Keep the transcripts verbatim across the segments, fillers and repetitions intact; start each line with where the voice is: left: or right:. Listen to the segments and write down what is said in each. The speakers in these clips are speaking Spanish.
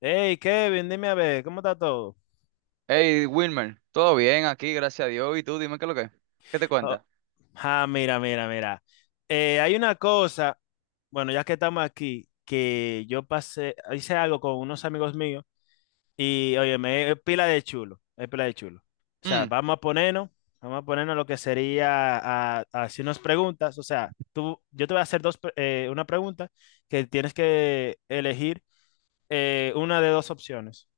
left: Hey, Kevin, dime a ver, ¿cómo está todo?
right: Hey, Wilmer, todo bien aquí, gracias a Dios. ¿Y tú, dime qué es lo que es? ¿Qué te
left: Oh,
right: cuentas?
left: ah, mira, mira, mira. Eh, hay una cosa, bueno, ya que estamos aquí, que yo pasé, hice algo con unos amigos míos y, oye, me es pila de chulo, es pila de chulo. O sea,
right: Mm.
left: vamos a ponernos, vamos a ponernos lo que sería a, a hacernos preguntas. O sea, tú, yo te voy a hacer dos, pre- eh, una pregunta que tienes que elegir eh, una de dos opciones.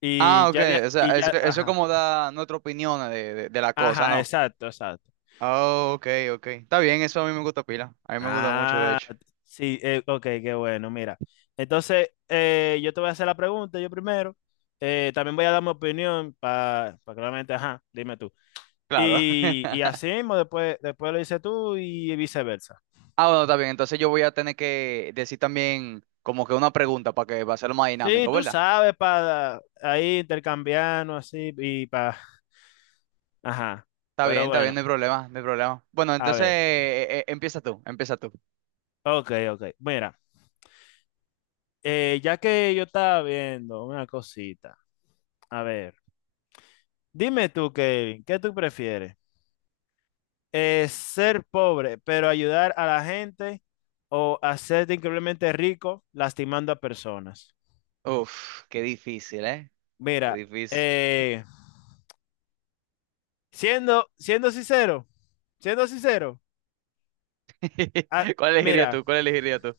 left: Y
right: Ah, ok,
left: ya, de-
right: o
left: y
right: sea, eso,
left: ya,
right: eso es
left: ajá,
right: como da nuestra opinión de, de, de la cosa,
left: ajá,
right: ¿no?
left: exacto, exacto.
right: Ah, ok, ok. Está bien, eso a mí me gusta pila. A mí me gusta mucho, de
left: Ah,
right: hecho.
left: sí, eh, ok, qué bueno, mira. Entonces, eh, yo te voy a hacer la pregunta, yo primero. Eh, también voy a dar mi opinión para pa, pa ajá, dime tú.
right: Claro.
left: Y, y así mismo, después, después lo dices tú y viceversa.
right: Ah, bueno, está bien. Entonces yo voy a tener que decir también como que una pregunta para que va a ser más
left: Sí,
right: dinámico,
left: tú
right: ¿verdad?
left: sabes, para ahí intercambiarnos así y para, ajá.
right: Está bien,
left: Pero
right: está bien,
left: bueno,
right: no hay problema, no hay problema. Bueno,
left: a
right: entonces
left: ver.
right: eh, eh, empieza tú, empieza tú.
left: Ok, ok. Mira, eh, ya que yo estaba viendo una cosita, a ver, dime tú, Kevin, ¿qué tú prefieres? Eh, ser pobre, pero ayudar a la gente, o hacerte increíblemente rico lastimando a personas.
right: Uf, qué difícil, ¿eh? Qué
left: Mira,
right: difícil.
left: eh, siendo, siendo sincero, siendo sincero, ah,
right: ¿Cuál elegirías
left: mira,
right: tú? ¿Cuál elegirías tú?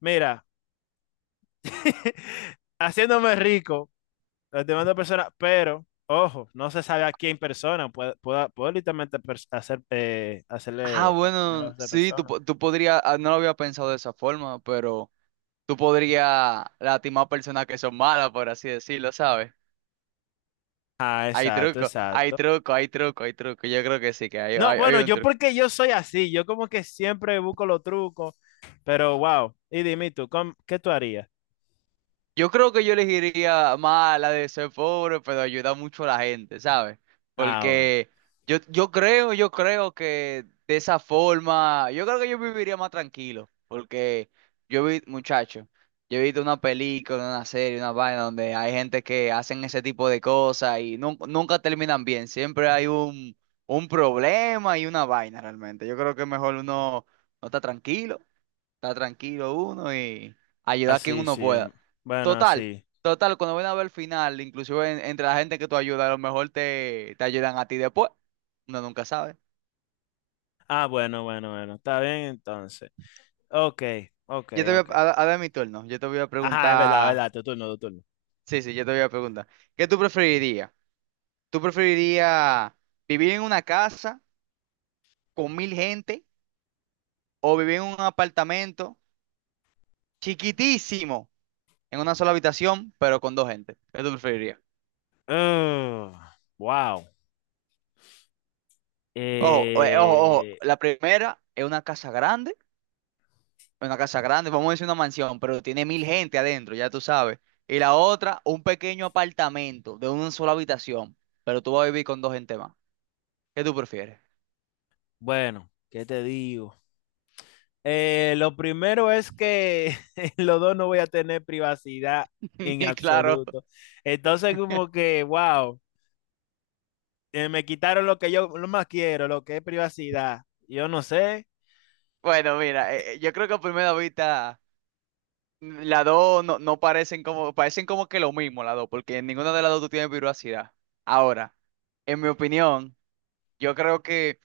left: mira, haciéndome rico lastimando a personas, pero ojo, no se sabe a quién persona, puede, puede, puede literalmente pers- hacer, eh,
right: Ah,
left: hacerle lastimar a
right: bueno,
left: esa
right: sí, tú,
left: persona.
right: po- tú podrías, ah, no lo había pensado de esa forma, pero tú podrías lastimar a personas que son malas, por así decirlo, ¿sabes?
left: Ah,
right: Hay
left: exacto,
right: truco, hay
left: exacto.
right: truco, hay truco, hay truco. Yo creo que sí, que hay,
left: No,
right: hay, hay
left: bueno,
right: un
left: yo
right: truco.
left: porque yo soy así, yo como que siempre busco los trucos, pero wow. Y dime tú, ¿cómo- ¿qué tú harías?
right: Yo creo que yo elegiría más la de ser pobre, pero ayuda mucho a la gente, ¿sabes?
left: Ah, bueno,
right: Porque yo, yo creo, yo creo que de esa forma, yo creo que yo viviría más tranquilo, porque yo vi, muchacho, yo he visto una película, una serie, una vaina donde hay gente que hacen ese tipo de cosas y nun- nunca terminan bien, siempre hay un, un problema y una vaina realmente. Yo creo que mejor uno no está tranquilo. Está tranquilo uno y ayudar a quien
left: así, sí,
right: uno
left: sí,
right: pueda.
left: em, bueno,
right: Total,
left: así.
right: total, cuando ven a ver el final, inclusive en- entre la gente que tú ayudas, a lo mejor te, te ayudan a ti después. Uno nunca sabe.
left: Ah, bueno, bueno, bueno, está bien entonces. Ok, ok,
right: Yo te voy
left: ok.
right: a, a- a ver mi turno. Yo te voy a
left: Ajá, es verdad, es
right: preguntar.
left: verdad, tu turno, tu turno.
right: Sí, sí, yo te voy a preguntar. ¿Qué tú preferirías? ¿Tú preferirías vivir en una casa con mil gente o vivir en un apartamento chiquitísimo, en una sola habitación, pero con dos gente? ¿Qué tú preferirías?
left: Ugh, wow.
right: Ojo, o- ojo, ojo.
left: Eh,
right: La primera es una casa grande una casa grande, vamos a decir una mansión, pero tiene mil gente adentro, ya tú sabes. Y la otra, un pequeño apartamento de una sola habitación, pero tú vas a vivir con dos gente más. ¿Qué tú prefieres?
left: bueno, ¿qué te digo? Eh, lo primero es que los dos no voy a tener privacidad en
right: Y claro,
left: absoluto. Entonces, como que, wow. Eh, me quitaron lo que yo lo más quiero, lo que es privacidad. Yo no sé.
right: bueno, mira, eh, eh, yo creo que a primera vista las dos no, no parecen como, parecen como, que lo mismo las dos, porque en ninguna de las dos tú tienes privacidad. Ahora, en mi opinión, yo creo que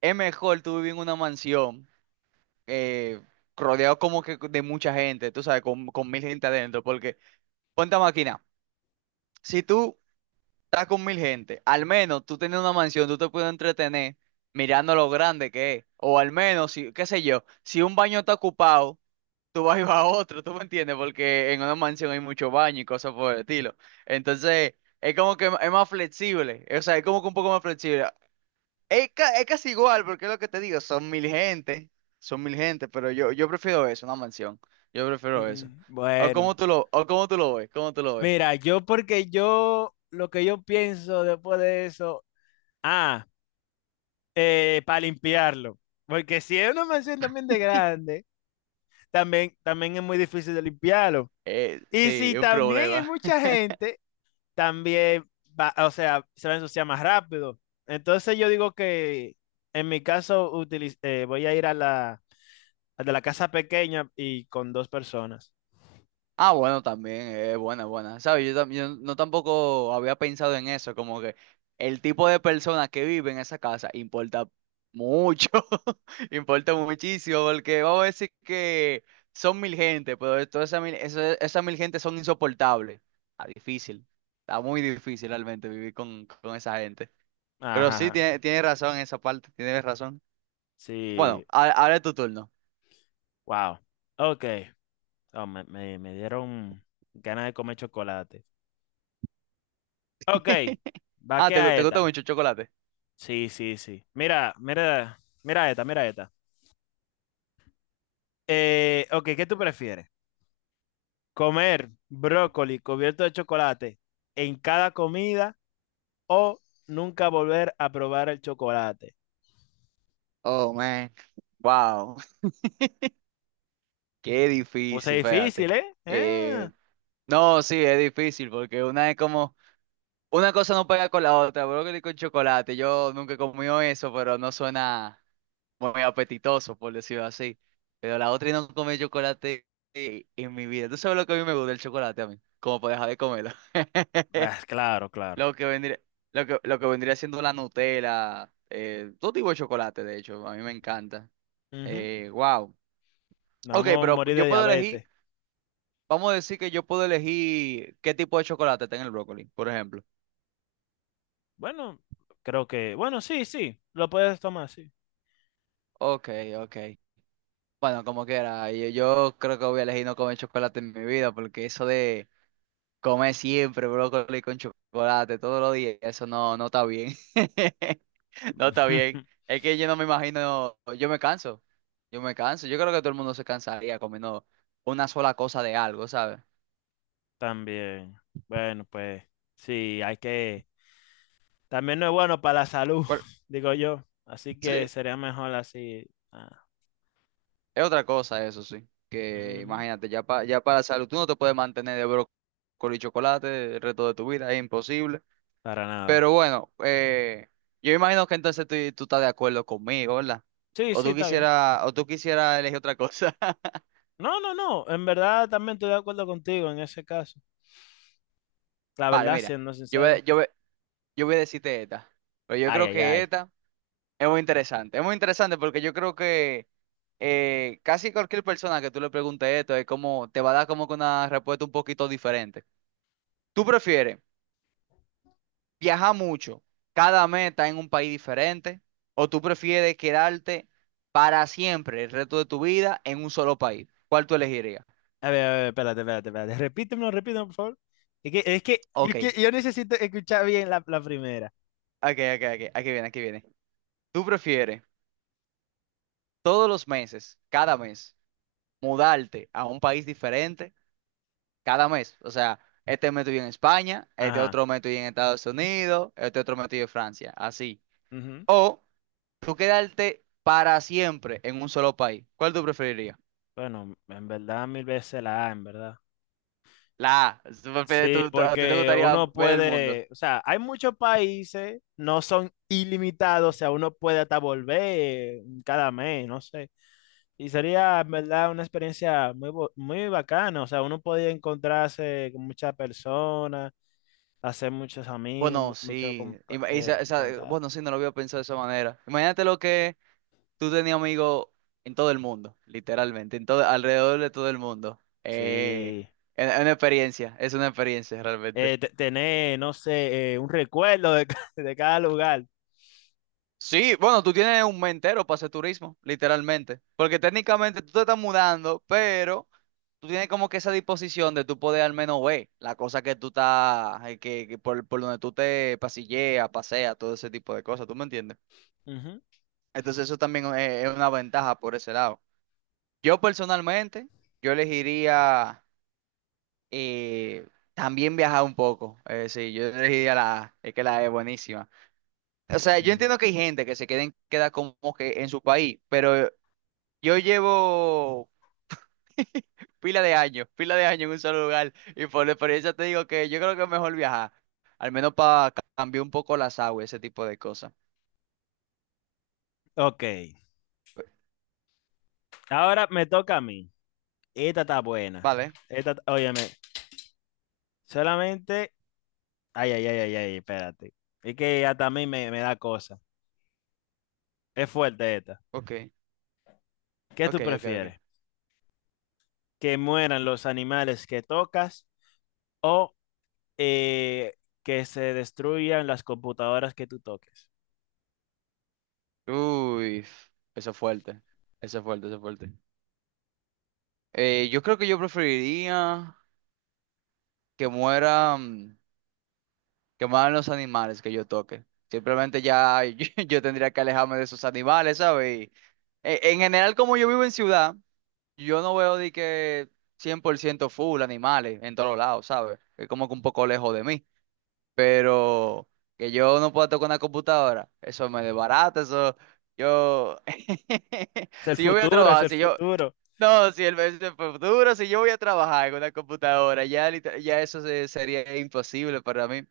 right: es mejor tú vivir en una mansión, eh, rodeado como que de mucha gente, tú sabes, con, con mil gente adentro, porque ponte a máquina. Si tú estás con mil gente, al menos tú tienes una mansión, tú te puedes entretener mirando lo grande que es. O al menos, si, qué sé yo, si un baño está ocupado, tú vas y vas a otro, ¿tú me entiendes? Porque en una mansión hay mucho baño y cosas por el estilo. Entonces, es como que es más flexible. O sea, es como que un poco más flexible. Es, ca- es casi igual, porque es lo que te digo, son mil gente, son mil gente, pero yo, yo prefiero eso, una mansión. Yo prefiero eso.
left: Mm,
right: ¿O cómo
left: bueno,
right: tú lo, o cómo tú lo ves? ¿Cómo tú lo ves?
left: mira, yo porque yo lo que yo pienso después de eso, ah, eh, para limpiarlo, porque si es una mansión también de grande, también también es muy difícil de limpiarlo.
right: Eh,
left: Y
right: sí,
left: si
right: es un
left: también hay
right: problema.
left: mucha gente, también va, o sea, se va a ensuciar más rápido. Entonces yo digo que en mi caso utiliz- eh, voy a ir a la el de la casa pequeña y con dos personas.
right: Ah, bueno, también, es buena, buena. ¿Sabes? Yo, tam- yo no tampoco había pensado en eso, como que el tipo de persona que vive en esa casa importa mucho, importa muchísimo, porque vamos a decir que son mil gente, pero de todas esas mil, esa- esas mil gente son insoportables. Está difícil, está muy difícil realmente vivir con, con esa gente. Pero
left: Ajá,
right: sí,
left: ajá.
right: tiene- tienes razón en esa parte, tienes razón.
left: Sí,
right: Bueno, a- ahora es tu turno.
left: wow. Ok. Oh, me, me- me dieron ganas de comer chocolate. Ok, va
right: Ah,
left: que
right: ¿te, gu-
left: a
right: te gusta
left: esta.
right: mucho el chocolate?
left: Sí, sí, sí. Mira, mira, mira esta, mira esta. Eh, ok, ¿qué tú prefieres? ¿Comer brócoli cubierto de chocolate en cada comida o nunca volver a probar el chocolate?
right: Oh, man. Wow. Qué
left: Puse
right: difícil, fíjate.
left: difícil, ¿eh? Ah,
right: Eh, no, sí, es difícil porque una es como, una cosa no pega con la otra, brócoli con chocolate. Yo nunca he comido eso, pero no suena muy apetitoso, por decirlo así. Pero la otra y no comer chocolate, eh, en mi vida. ¿Tú sabes lo que a mí me gusta el chocolate a mí? Como para dejar de comerlo.
left: pues, claro, claro.
right: Lo que vendría, lo que, lo que vendría siendo la Nutella, eh, todo tipo de chocolate, de hecho, a mí me encanta.
left: Ujú.
right: Eh, wow.
left: Nos
right: Ok,
left: vamos a
right: pero
left: morir de
right: yo puedo elegir.
left: diabetes.
right: Vamos a decir que yo puedo elegir qué tipo de chocolate está en el brócoli, por ejemplo.
left: Bueno, creo que, bueno, sí, sí, lo puedes tomar, sí.
right: Ok, ok. Bueno, como quiera, yo, yo creo que voy a elegir no comer chocolate en mi vida, porque eso de comer siempre brócoli con chocolate todos los días, eso no, no está bien. No está bien. Es que yo no me imagino, yo me canso, yo me canso. Yo creo que todo el mundo se cansaría comiendo una sola cosa de algo, ¿sabes?
left: También. Bueno, pues sí, hay que, también no es bueno para la salud,
right: ¿Cuál,
left: digo yo. Así que
right: Sí.
left: sería mejor así. Ah,
right: Es otra cosa eso, sí. Que
left: ujú,
right: imagínate, ya, pa- ya para salud, tú no te puedes mantener de brócoli y chocolate el resto de tu vida, es imposible.
left: para nada.
right: Pero bueno, eh, yo imagino que entonces tú, tú estás de acuerdo conmigo, ¿verdad?
left: Sí,
right: O
left: sí,
right: tú
left: está bien.
right: quisieras, o tú quisieras elegir otra cosa.
left: No, no, no. En verdad también estoy de acuerdo contigo en ese caso. La
right: Vale,
left: verdad,
right: mira,
left: siendo
right: yo
left: sincero.
right: voy, yo voy- yo voy a decirte esta. Pero yo
left: Ay,
right: creo
left: ay,
right: que
left: ay.
right: esta es muy interesante. Es muy interesante porque yo creo que, eh, casi cualquier persona que tú le preguntes esto es como, te va a dar como que una respuesta un poquito diferente. ¿Tú prefieres viajar mucho, cada mes está en un país diferente, o tú prefieres quedarte para siempre el resto de tu vida en un solo país? ¿Cuál tú elegirías?
left: A ver, a ver, espérate, espérate, espérate. Repítemelo, repítemelo, por favor. Es que, es que, yo,
right: Ok,
left: que- yo necesito escuchar bien la, la primera.
right: ok, ok, ok, aquí viene, aquí viene. ¿Tú prefieres todos los meses, cada mes, mudarte a un país diferente? Cada mes, o sea, este mes estoy en España, este
left: Ajá.
right: otro mes estoy en Estados Unidos, este otro mes estoy en Francia, así.
left: Ujú.
right: ¿O tú quedarte para siempre en un solo país? ¿Cuál tú preferirías?
left: Bueno, en verdad mil veces la A, en verdad.
right: La A. Superpe-
left: Sí,
right: tú- tú- ¿A ti te
left: porque
right: gustaría
left: uno
right: ver el mundo?
left: puede, o sea, hay muchos países, no son ilimitados, o sea, uno puede hasta volver cada mes, no sé. Y sería, en verdad, una experiencia muy, bo- muy bacana, o sea, uno podía encontrarse con muchas personas, hacer muchos amigos,
right: Bueno,
left: mu- mucho,
right: sí.
left: compa-
right: Ima-
left: eh,
right: esa-
left: mucho
right: esa-
left: contacto.
right: bueno, sí, no lo había pensado de esa manera. Imagínate lo que tú tenías amigos en todo el mundo, literalmente, en todo, alrededor de todo el mundo. Eh,
left: Sí,
right: es es una experiencia, es una experiencia realmente.
left: eh, te- tener, no sé, eh, un recuerdo de, ca- de cada lugar.
right: Sí, bueno, tú tienes un mes entero para hacer turismo, literalmente. Porque técnicamente tú te estás mudando, pero tú tienes como que esa disposición de tú poder al menos ver la cosa que tú estás, eh, que, que por, por, donde tú te pasilleas, paseas, todo ese tipo de cosas, ¿tú me entiendes?
left: Ujú,
right: Entonces eso también, eh, es una ventaja por ese lado. Yo personalmente, yo elegiría, eh, también viajar un poco. Eh, sí, yo elegiría la A, es que la A es buenísima. O sea, yo
left: ujú.
right: entiendo que hay gente que se queden, queda como que en su país, pero yo llevo pila de años, pila de años en un solo lugar y por la experiencia te digo que yo creo que es mejor viajar, al menos para cambiar un poco las aguas, ese tipo de cosas.
left: Ok. Ahora me toca a mí. Esta está buena.
right: Vale,
left: Esta, t- óyeme, solamente. Ay, ay, ay, ay, ay, espérate. Es que hasta a mí me, me da cosa. Es fuerte esta.
right: ok,
left: ¿Qué
right: ok,
left: tú
right: ok, ok.
left: prefieres? ¿Que mueran los animales que tocas o eh, que se destruyan las computadoras que tú toques?
right: Uy, eso es fuerte, eso es fuerte, eso es fuerte. Eh, yo creo que yo preferiría que mueran, que mueran los animales que yo toque. Simplemente ya yo, yo tendría que alejarme de esos animales, ¿sabes? Y, eh, en general, como yo vivo en ciudad, yo no veo de que cien por ciento full animales en todos lados, ¿sabes? Es como que un poco lejos de mí. Pero que yo no pueda tocar una computadora, eso me desbarata, eso. Yo.
left: Es el
right: Si yo voy a
left: futuro, es
right: trabajar,
left: el
right: si yo.
left: futuro.
right: No, si el mes de futuro, si yo voy a trabajar con una computadora, ya, liter- ya eso se- sería imposible para mí.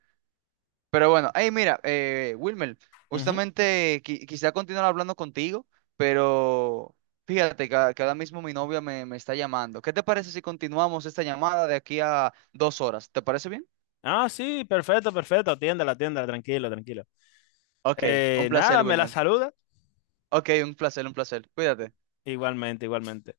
right: Pero bueno, hey, mira, eh, Wilmer,
left: Ujú.
right: justamente qui- quisiera continuar hablando contigo, pero fíjate que, a- que ahora mismo mi novia me, me está llamando. ¿Qué te parece si continuamos esta llamada de aquí a dos horas? ¿Te parece bien?
left: Ah, sí, perfecto, perfecto. Atiéndela, atiéndela, tranquilo, tranquilo.
right: Ok, un
left: Eh,
right: placer,
left: nada, me la
right: Wilmer.
left: saluda.
right: Ok, un placer, un placer. Cuídate.
left: Igualmente, igualmente.